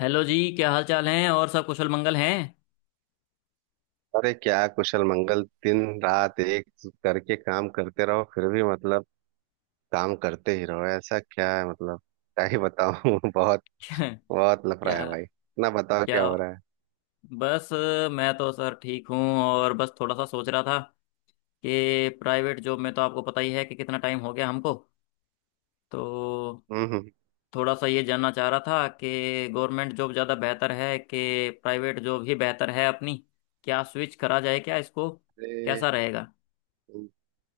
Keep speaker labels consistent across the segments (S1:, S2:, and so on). S1: Hello जी, क्या हाल चाल हैं? और सब कुशल मंगल हैं?
S2: अरे, क्या कुशल मंगल। दिन रात एक करके काम करते रहो, फिर भी मतलब काम करते ही रहो। ऐसा क्या है, मतलब क्या ही बताऊं। बहुत
S1: क्या?
S2: बहुत लफड़ा
S1: क्या?
S2: है भाई। इतना बताओ
S1: क्या?
S2: क्या हो रहा है।
S1: बस मैं तो सर ठीक हूँ। और बस थोड़ा सा सोच रहा था कि प्राइवेट जॉब में तो आपको पता ही है कि कितना टाइम हो गया हमको। तो
S2: हम्म हम्म।
S1: थोड़ा सा ये जानना चाह रहा था कि गवर्नमेंट जॉब ज़्यादा बेहतर है कि प्राइवेट जॉब ही बेहतर है अपनी। क्या स्विच करा जाए क्या इसको?
S2: अरे,
S1: कैसा रहेगा?
S2: तुम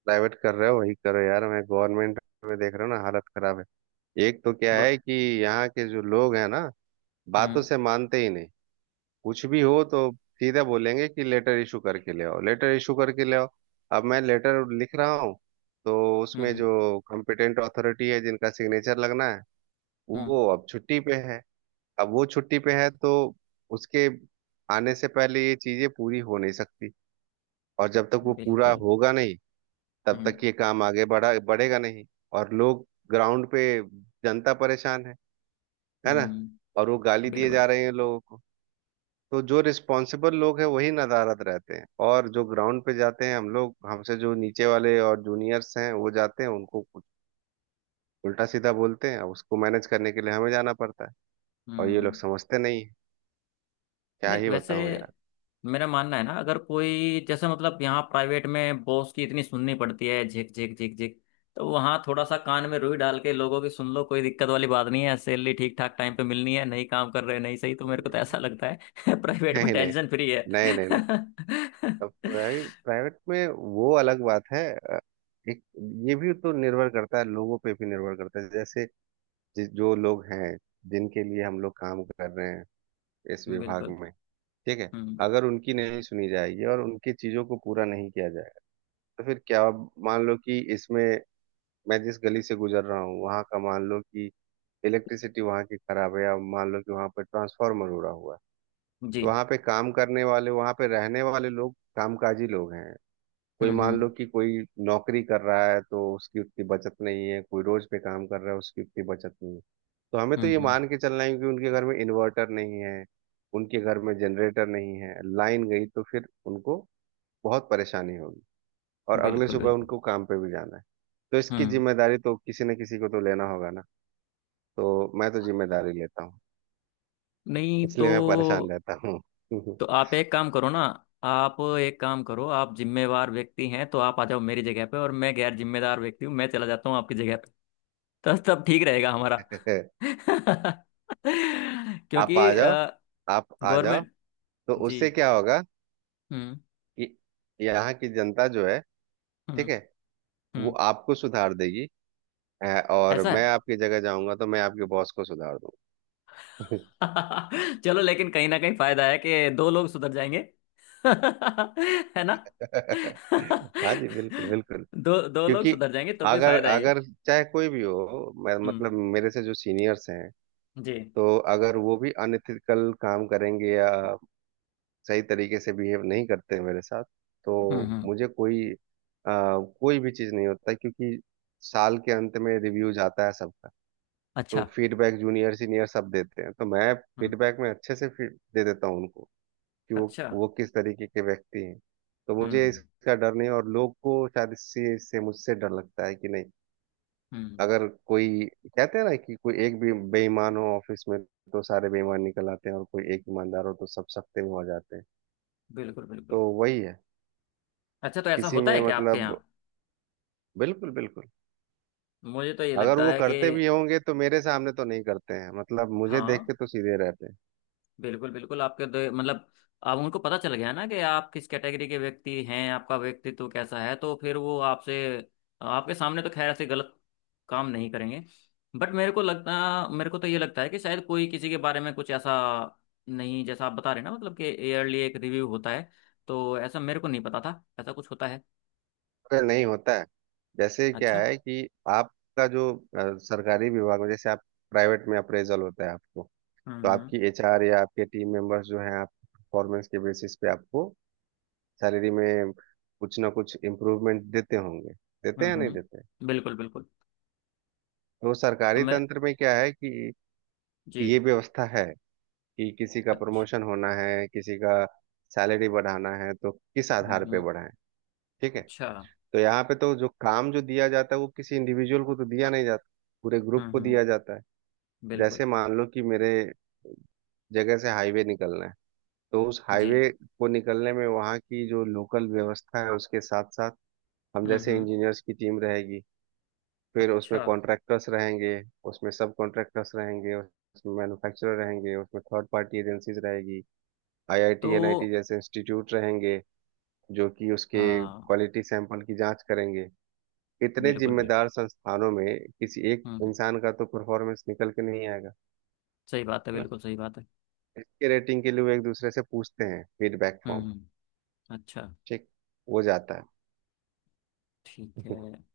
S2: प्राइवेट कर रहे हो वही करो यार। मैं गवर्नमेंट में देख रहा हूँ ना, हालत खराब है। एक तो क्या
S1: ग-
S2: है कि यहाँ के जो लोग हैं ना, बातों
S1: हम्म।
S2: से मानते ही नहीं। कुछ भी हो तो सीधे बोलेंगे कि लेटर इशू करके ले आओ, लेटर इशू करके ले आओ। अब मैं लेटर लिख रहा हूँ, तो उसमें
S1: हम्म।
S2: जो कॉम्पिटेंट अथॉरिटी है, जिनका सिग्नेचर लगना है,
S1: हम्म।
S2: वो अब छुट्टी पे है। अब वो छुट्टी पे है, तो उसके आने से पहले ये चीजें पूरी हो नहीं सकती। और जब तक वो पूरा
S1: बिल्कुल।
S2: होगा नहीं, तब तक
S1: हम्म।
S2: ये काम आगे बढ़ा बढ़ेगा नहीं। और लोग ग्राउंड पे, जनता परेशान है ना।
S1: हम्म।
S2: और वो गाली दिए
S1: बिल्कुल।
S2: जा रहे हैं लोगों को। तो जो रिस्पॉन्सिबल लोग हैं वही नदारद रहते हैं, और जो ग्राउंड पे जाते हैं हम लोग, हमसे जो नीचे वाले और जूनियर्स हैं वो जाते हैं, उनको कुछ उल्टा सीधा बोलते हैं, उसको मैनेज करने के लिए हमें जाना पड़ता है। और ये लोग
S1: हम्म।
S2: समझते नहीं हैं। क्या
S1: नहीं,
S2: ही
S1: वैसे
S2: बताऊं यार।
S1: मेरा मानना है ना, अगर कोई जैसे मतलब यहाँ प्राइवेट में बॉस की इतनी सुननी पड़ती है, झिक झिक झिक झिक। तो वहाँ थोड़ा सा कान में रुई डाल के लोगों की सुन लो, कोई दिक्कत वाली बात नहीं है। सैलरी ठीक ठाक टाइम पे मिलनी है, नहीं काम कर रहे नहीं सही, तो मेरे को तो ऐसा लगता है प्राइवेट में
S2: नहीं नहीं
S1: टेंशन फ्री है।
S2: नहीं, नहीं नहीं नहीं नहीं। अब प्राइवेट में वो अलग बात है। एक, ये भी तो निर्भर करता है, लोगों पे भी निर्भर करता है। जैसे जो लोग हैं जिनके लिए हम लोग काम कर रहे हैं इस विभाग
S1: बिल्कुल।
S2: में, ठीक है।
S1: हम्म।
S2: अगर उनकी नहीं सुनी जाएगी और उनकी चीजों को पूरा नहीं किया जाएगा, तो फिर क्या? मान लो कि इसमें मैं जिस गली से गुजर रहा हूँ, वहां का मान लो कि इलेक्ट्रिसिटी वहां की खराब है, या मान लो कि वहां पर ट्रांसफार्मर उड़ा हुआ है।
S1: जी।
S2: तो वहां पे काम करने वाले, वहां पे रहने वाले लोग, कामकाजी लोग हैं।
S1: हम्म।
S2: कोई मान लो
S1: हम्म।
S2: कि कोई नौकरी कर रहा है, तो उसकी उतनी बचत नहीं है। कोई रोज पे काम कर रहा है, उसकी उतनी बचत नहीं है। तो हमें तो ये
S1: हम्म। हम्म।
S2: मान के चलना है कि उनके घर में इन्वर्टर नहीं है, उनके घर में जनरेटर नहीं है। लाइन गई तो फिर उनको बहुत परेशानी होगी। और अगले
S1: बिल्कुल
S2: सुबह
S1: बिल्कुल।
S2: उनको काम पे भी जाना है। तो इसकी
S1: हम्म।
S2: जिम्मेदारी तो किसी न किसी को तो लेना होगा ना। तो मैं तो जिम्मेदारी लेता हूँ,
S1: नहीं। तो
S2: इसलिए मैं परेशान रहता हूँ।
S1: तो आप एक काम करो ना। आप एक काम करो, आप जिम्मेवार व्यक्ति हैं तो आप आ जाओ मेरी जगह पे और मैं गैर जिम्मेदार व्यक्ति हूँ, मैं चला जाता हूँ आपकी जगह पे। तो तब ठीक रहेगा हमारा। क्योंकि
S2: आप आ जाओ, आप आ जाओ।
S1: गवर्नमेंट।
S2: तो
S1: जी।
S2: उससे क्या होगा
S1: हम्म।
S2: कि यहाँ की जनता जो है, ठीक
S1: हम्म।
S2: है, वो
S1: हम्म।
S2: आपको सुधार देगी। और
S1: ऐसा
S2: मैं
S1: है?
S2: आपकी जगह जाऊंगा तो मैं आपके बॉस को सुधार दूंगा।
S1: चलो, लेकिन कहीं ना कहीं फायदा है कि दो लोग सुधर जाएंगे। है ना?
S2: हाँ जी, बिल्कुल बिल्कुल।
S1: दो दो लोग
S2: क्योंकि
S1: सुधर जाएंगे तब भी
S2: अगर
S1: फायदा ही है।
S2: अगर चाहे कोई भी हो, मैं
S1: हम्म।
S2: मतलब मेरे से जो सीनियर्स हैं,
S1: जी।
S2: तो अगर वो भी अनएथिकल काम करेंगे या सही तरीके से बिहेव नहीं करते मेरे साथ, तो
S1: हम्म। हम्म।
S2: मुझे कोई कोई भी चीज़ नहीं होता। क्योंकि साल के अंत में रिव्यूज आता है सबका, तो
S1: अच्छा।
S2: फीडबैक जूनियर सीनियर सब देते हैं। तो मैं
S1: हम्म।
S2: फीडबैक में अच्छे से फीड दे देता हूँ उनको, कि वो
S1: अच्छा।
S2: वो किस तरीके के व्यक्ति हैं। तो मुझे
S1: हम्म।
S2: इसका डर नहीं है। और लोग को शायद इससे इससे मुझसे डर लगता है कि नहीं।
S1: हम्म।
S2: अगर कोई, कहते हैं ना कि कोई एक भी बेईमान हो ऑफिस में, तो सारे बेईमान निकल आते हैं, और कोई एक ईमानदार हो तो सब सख्ते में हो जाते हैं।
S1: बिल्कुल
S2: तो
S1: बिल्कुल।
S2: वही है।
S1: अच्छा, तो ऐसा
S2: किसी
S1: होता
S2: में
S1: है क्या आपके
S2: मतलब,
S1: यहाँ?
S2: बिल्कुल बिल्कुल।
S1: मुझे तो ये
S2: अगर
S1: लगता
S2: वो
S1: है कि
S2: करते भी होंगे तो मेरे सामने तो नहीं करते हैं, मतलब मुझे देख
S1: हाँ,
S2: के तो सीधे रहते हैं।
S1: बिल्कुल बिल्कुल। आपके दो मतलब, अब उनको पता चल गया ना कि आप किस कैटेगरी के व्यक्ति हैं, आपका व्यक्तित्व कैसा है, तो फिर वो आपसे आपके सामने तो खैर ऐसे गलत काम नहीं करेंगे। बट मेरे को तो ये लगता है कि शायद कोई किसी के बारे में कुछ ऐसा नहीं, जैसा आप बता रहे हैं ना, मतलब कि ईयरली एक रिव्यू होता है, तो ऐसा मेरे को नहीं पता था ऐसा कुछ होता है।
S2: अरे नहीं, होता है। जैसे क्या
S1: अच्छा।
S2: है कि आपका जो सरकारी विभाग में, जैसे आप प्राइवेट में अप्रेजल होता है आपको, तो
S1: हम्म। हम्म।
S2: आपकी एचआर या आपके टीम मेंबर्स जो हैं, आप परफॉर्मेंस के बेसिस पे आपको सैलरी में कुछ ना कुछ इम्प्रूवमेंट देते होंगे, देते
S1: हम्म।
S2: हैं या नहीं देते।
S1: हम्म। बिल्कुल बिल्कुल।
S2: तो
S1: तो
S2: सरकारी
S1: मैं।
S2: तंत्र में क्या है कि ये
S1: जी।
S2: व्यवस्था है कि किसी का
S1: अच्छा।
S2: प्रमोशन होना है, किसी का सैलरी बढ़ाना है, तो किस
S1: हम्म
S2: आधार पे
S1: हम्म,
S2: बढ़ाएं, ठीक है।
S1: अच्छा।
S2: तो यहाँ पे तो जो काम जो दिया जाता है, वो किसी इंडिविजुअल को तो दिया नहीं जाता, पूरे ग्रुप
S1: हम्म।
S2: को
S1: हम्म।
S2: दिया जाता है।
S1: बिल्कुल।
S2: जैसे मान लो कि मेरे जगह से हाईवे निकलना है, तो उस
S1: जी।
S2: हाईवे को निकलने में वहाँ की जो लोकल व्यवस्था है, उसके साथ साथ हम
S1: हम्म।
S2: जैसे
S1: हम्म।
S2: इंजीनियर्स की टीम रहेगी, फिर उसमें
S1: अच्छा।
S2: कॉन्ट्रैक्टर्स रहेंगे, उसमें सब कॉन्ट्रैक्टर्स रहेंगे, उसमें मैन्युफैक्चरर रहेंगे, उसमें थर्ड पार्टी एजेंसीज रहेगी, आईआईटी
S1: तो
S2: एनआईटी जैसे इंस्टीट्यूट रहेंगे, जो कि उसके
S1: हाँ,
S2: क्वालिटी सैंपल की जांच करेंगे। इतने
S1: बिल्कुल बिल्कुल।
S2: जिम्मेदार संस्थानों में किसी एक
S1: हम्म।
S2: इंसान का तो परफॉर्मेंस निकल के नहीं आएगा,
S1: सही बात है,
S2: है ना।
S1: बिल्कुल सही बात है।
S2: इसके रेटिंग के लिए वो एक दूसरे से पूछते हैं फीडबैक
S1: हम्म
S2: फॉर्म,
S1: हम्म, अच्छा।
S2: ठीक, वो जाता है।
S1: ठीक है।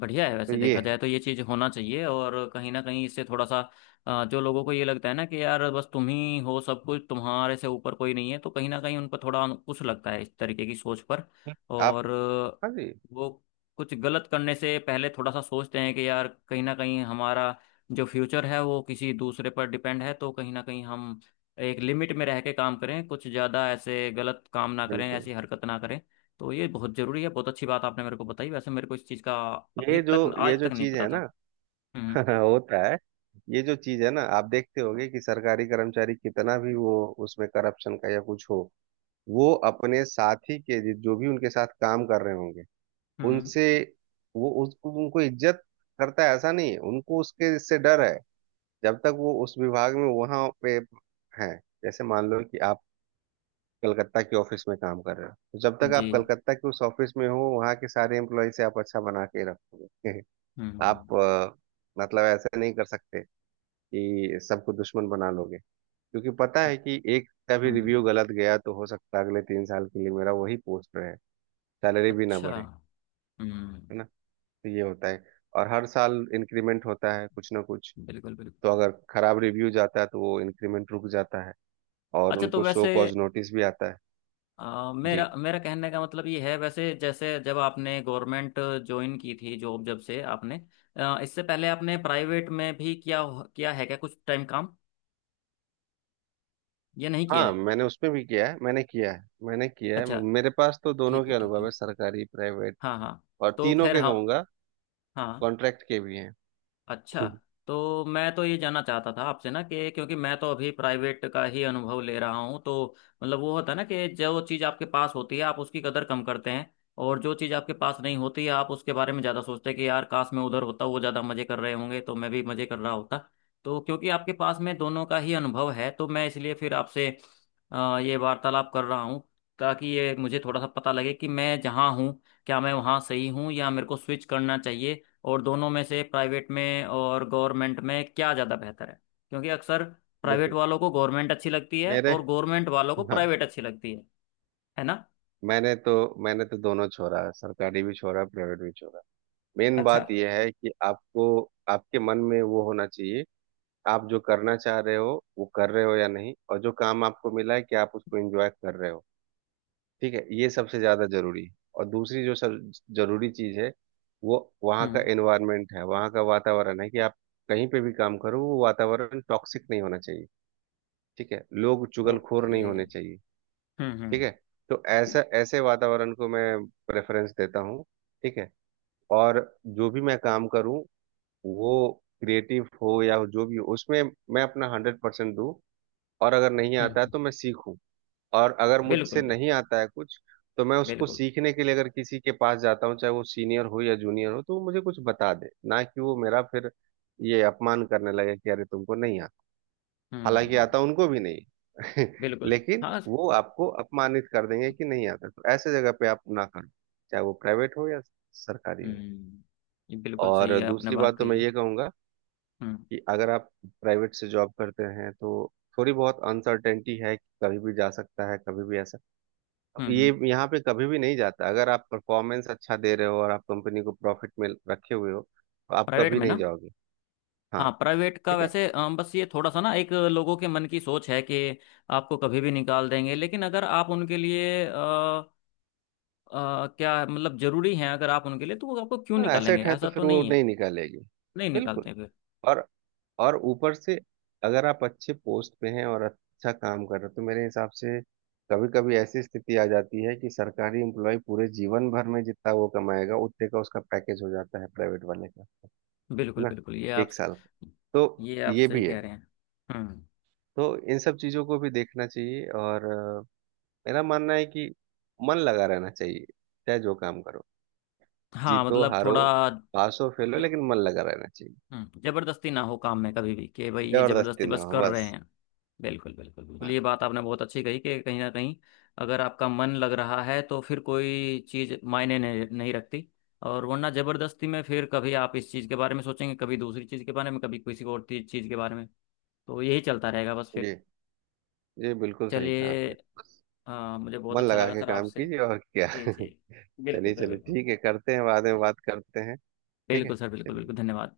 S1: बढ़िया है,
S2: तो
S1: वैसे
S2: ये
S1: देखा जाए
S2: है।
S1: तो ये चीज़ होना चाहिए, और कहीं ना कहीं इससे थोड़ा सा जो लोगों को ये लगता है ना कि यार बस तुम ही हो सब कुछ, तुम्हारे से ऊपर कोई नहीं है, तो कहीं ना कहीं उन पर थोड़ा अंकुश लगता है इस तरीके की सोच पर।
S2: आप,
S1: और
S2: हाँ जी,
S1: वो कुछ गलत करने से पहले थोड़ा सा सोचते हैं कि यार कहीं ना कहीं हमारा जो फ्यूचर है वो किसी दूसरे पर डिपेंड है, तो कहीं ना कहीं हम एक लिमिट में रह के काम करें, कुछ ज़्यादा ऐसे गलत काम ना करें,
S2: बिल्कुल।
S1: ऐसी हरकत ना करें। तो ये बहुत जरूरी है, बहुत अच्छी बात आपने मेरे को बताई वैसे, मेरे को इस चीज़ का अभी
S2: ये जो
S1: तक आज
S2: ये
S1: तक
S2: जो
S1: नहीं
S2: चीज
S1: पता
S2: है ना,
S1: था। हम्म।
S2: होता है। ये जो चीज है ना, आप देखते होंगे कि सरकारी कर्मचारी कितना भी वो उसमें करप्शन का या कुछ हो, वो अपने साथी के जो भी उनके साथ काम कर रहे होंगे
S1: हम्म।
S2: उनसे, वो उसको उनको इज्जत करता है। ऐसा नहीं है, उनको उसके इससे डर है। जब तक वो उस विभाग में वहां पे हैं। जैसे मान लो कि आप कलकत्ता के ऑफिस में काम कर रहे हो, तो जब तक
S1: जी।
S2: आप कलकत्ता के उस ऑफिस में हो, वहाँ के सारे एम्प्लॉय से आप अच्छा बना के रखोगे।
S1: हम्म।
S2: आप मतलब ऐसा नहीं कर सकते कि सबको दुश्मन बना लोगे, क्योंकि पता है कि एक का भी
S1: हम्म।
S2: रिव्यू गलत गया तो हो सकता है अगले 3 साल के लिए मेरा वही पोस्ट रहे, सैलरी भी ना
S1: अच्छा।
S2: बढ़े,
S1: हम्म।
S2: है ना। तो ये होता है। और हर साल इंक्रीमेंट होता है कुछ ना कुछ,
S1: बिल्कुल बिल्कुल।
S2: तो अगर खराब रिव्यूज आता है तो वो इंक्रीमेंट रुक जाता है, और
S1: अच्छा, तो
S2: उनको शो
S1: वैसे
S2: कॉज नोटिस भी आता है। जी।
S1: मेरा मेरा कहने का मतलब ये है, वैसे जैसे जब आपने गवर्नमेंट ज्वाइन की थी जॉब, जब से आपने इससे पहले आपने प्राइवेट में भी किया किया है क्या कुछ टाइम काम, या नहीं किया
S2: हाँ,
S1: है?
S2: मैंने उसमें भी किया है, मैंने किया है, मैंने किया है।
S1: अच्छा।
S2: मेरे पास तो दोनों
S1: ठीक
S2: के
S1: है, ठीक
S2: अनुभव
S1: है।
S2: है, सरकारी प्राइवेट।
S1: हाँ हाँ।
S2: और
S1: तो
S2: तीनों
S1: खैर
S2: के
S1: हाँ।
S2: कहूंगा,
S1: हाँ।
S2: कॉन्ट्रैक्ट के भी हैं।
S1: अच्छा।
S2: हम्म,
S1: तो मैं तो ये जानना चाहता था आपसे ना, कि क्योंकि मैं तो अभी प्राइवेट का ही अनुभव ले रहा हूँ, तो मतलब वो होता है ना कि जो चीज़ आपके पास होती है आप उसकी कदर कम करते हैं, और जो चीज़ आपके पास नहीं होती है आप उसके बारे में ज़्यादा सोचते हैं कि यार काश मैं उधर होता, वो ज़्यादा मज़े कर रहे होंगे तो मैं भी मज़े कर रहा होता। तो क्योंकि आपके पास में दोनों का ही अनुभव है तो मैं इसलिए फिर आपसे ये वार्तालाप कर रहा हूँ, ताकि ये मुझे थोड़ा सा पता लगे कि मैं जहाँ हूँ, क्या मैं वहाँ सही हूँ या मेरे को स्विच करना चाहिए, और दोनों में से प्राइवेट में और गवर्नमेंट में क्या ज़्यादा बेहतर है। क्योंकि अक्सर प्राइवेट
S2: देखिए,
S1: वालों को गवर्नमेंट अच्छी लगती है
S2: मेरे,
S1: और गवर्नमेंट वालों को
S2: हाँ,
S1: प्राइवेट अच्छी लगती है ना?
S2: मैंने तो मैंने तो दोनों छोड़ा है, सरकारी भी छोड़ा प्राइवेट भी छोड़ा। मेन
S1: अच्छा।
S2: बात यह है कि आपको आपके मन में वो होना चाहिए। आप जो करना चाह रहे हो वो कर रहे हो या नहीं, और जो काम आपको मिला है कि आप उसको एंजॉय कर रहे हो, ठीक है। ये सबसे ज्यादा जरूरी है। और दूसरी जो सब जरूरी चीज है, वो वहाँ का
S1: हम्म।
S2: एनवायरनमेंट है, वहाँ का वातावरण है, कि आप कहीं पे भी काम करो वो वातावरण टॉक्सिक नहीं होना चाहिए, ठीक है। लोग चुगलखोर
S1: ओके।
S2: नहीं होने चाहिए,
S1: हम्म।
S2: ठीक
S1: हम्म।
S2: है। तो ऐसा ऐसे वातावरण को मैं प्रेफरेंस देता हूँ, ठीक है। और जो भी मैं काम करूँ, वो क्रिएटिव हो या जो भी हो, उसमें मैं अपना 100% दूँ। और अगर नहीं
S1: हम्म।
S2: आता है तो मैं सीखूं। और अगर
S1: बिल्कुल
S2: मुझसे
S1: बिल्कुल
S2: नहीं आता है कुछ, तो मैं उसको
S1: बिल्कुल।
S2: सीखने के लिए अगर किसी के पास जाता हूँ, चाहे वो सीनियर हो या जूनियर हो, तो वो मुझे कुछ बता दे ना, कि वो मेरा फिर ये अपमान करने लगे कि अरे तुमको नहीं आता,
S1: हम्म।
S2: हालांकि आता उनको भी नहीं।
S1: बिल्कुल
S2: लेकिन
S1: हाँ।
S2: वो आपको अपमानित कर देंगे कि नहीं आता, तो ऐसे जगह पे आप ना करो, चाहे वो प्राइवेट हो या सरकारी हो।
S1: हम्म। ये बिल्कुल सही
S2: और
S1: है आपने
S2: दूसरी
S1: बात
S2: बात तो
S1: कही
S2: मैं
S1: है।
S2: ये कहूंगा
S1: हम्म।
S2: कि अगर आप प्राइवेट से जॉब करते हैं तो थोड़ी बहुत अनसर्टेनिटी है कि कभी भी जा सकता है, कभी भी ऐसा।
S1: हम्म।
S2: ये
S1: हम्म।
S2: यहाँ पे कभी भी नहीं जाता, अगर आप परफॉर्मेंस अच्छा दे रहे हो और आप कंपनी को प्रॉफिट में रखे हुए हो तो आप
S1: प्राइवेट
S2: कभी
S1: में
S2: नहीं
S1: ना?
S2: जाओगे। हाँ।
S1: हाँ। प्राइवेट का
S2: ठीक है।
S1: वैसे बस ये थोड़ा सा ना, एक लोगों के मन की सोच है कि आपको कभी भी निकाल देंगे, लेकिन अगर आप उनके लिए क्या मतलब जरूरी हैं, अगर आप उनके लिए, तो वो आपको क्यों
S2: हाँ,
S1: निकालेंगे?
S2: एसेट है तो
S1: ऐसा तो
S2: फिर वो
S1: नहीं है।
S2: नहीं निकालेगी।
S1: नहीं
S2: बिल्कुल।
S1: निकालते फिर।
S2: और और ऊपर से, अगर आप अच्छे पोस्ट पे हैं और अच्छा काम कर रहे हो, तो मेरे हिसाब से कभी कभी ऐसी स्थिति आ जाती है कि सरकारी एम्प्लॉय पूरे जीवन भर में जितना वो कमाएगा, उतने का उसका पैकेज हो जाता है प्राइवेट वाले का, है
S1: बिल्कुल
S2: ना,
S1: बिल्कुल।
S2: एक साल का। तो
S1: ये आप
S2: ये
S1: सही
S2: भी है।
S1: कह रहे हैं। हम्म।
S2: तो इन सब चीजों को भी देखना चाहिए। और मेरा मानना है कि मन लगा रहना चाहिए। चाहे जो काम करो,
S1: हाँ
S2: जीतो
S1: मतलब
S2: हारो,
S1: थोड़ा
S2: पास हो फेल हो,
S1: ज-
S2: लेकिन मन लगा रहना चाहिए।
S1: जबरदस्ती ना हो काम में कभी भी कि भाई ये
S2: जबरदस्ती
S1: जबरदस्ती बस
S2: ना हो
S1: कर रहे
S2: बस।
S1: हैं। बिल्कुल बिल्कुल बिल्कुल,
S2: हाँ।
S1: ये बात आपने बहुत अच्छी कही कि कहीं ना कहीं, अगर आपका मन लग रहा है तो फिर कोई चीज़ मायने नहीं रखती। और वरना जबरदस्ती में फिर कभी आप इस चीज़ के बारे में सोचेंगे, कभी दूसरी चीज़ के बारे में, कभी किसी और चीज़ के बारे में, तो यही चलता रहेगा बस फिर।
S2: जी जी, बिल्कुल सही कहा
S1: चलिए,
S2: आपने।
S1: मुझे बहुत
S2: मन
S1: अच्छा
S2: लगा
S1: लगा
S2: के
S1: सर
S2: काम
S1: आपसे।
S2: कीजिए, और क्या।
S1: जी जी, बिल्कुल
S2: चलिए
S1: सर
S2: चलिए,
S1: बिल्कुल।
S2: ठीक है, करते हैं, बाद में
S1: जी,
S2: बात करते हैं। ठीक है।
S1: बिल्कुल सर, बिल्कुल बिल्कुल,
S2: चलिए।
S1: धन्यवाद।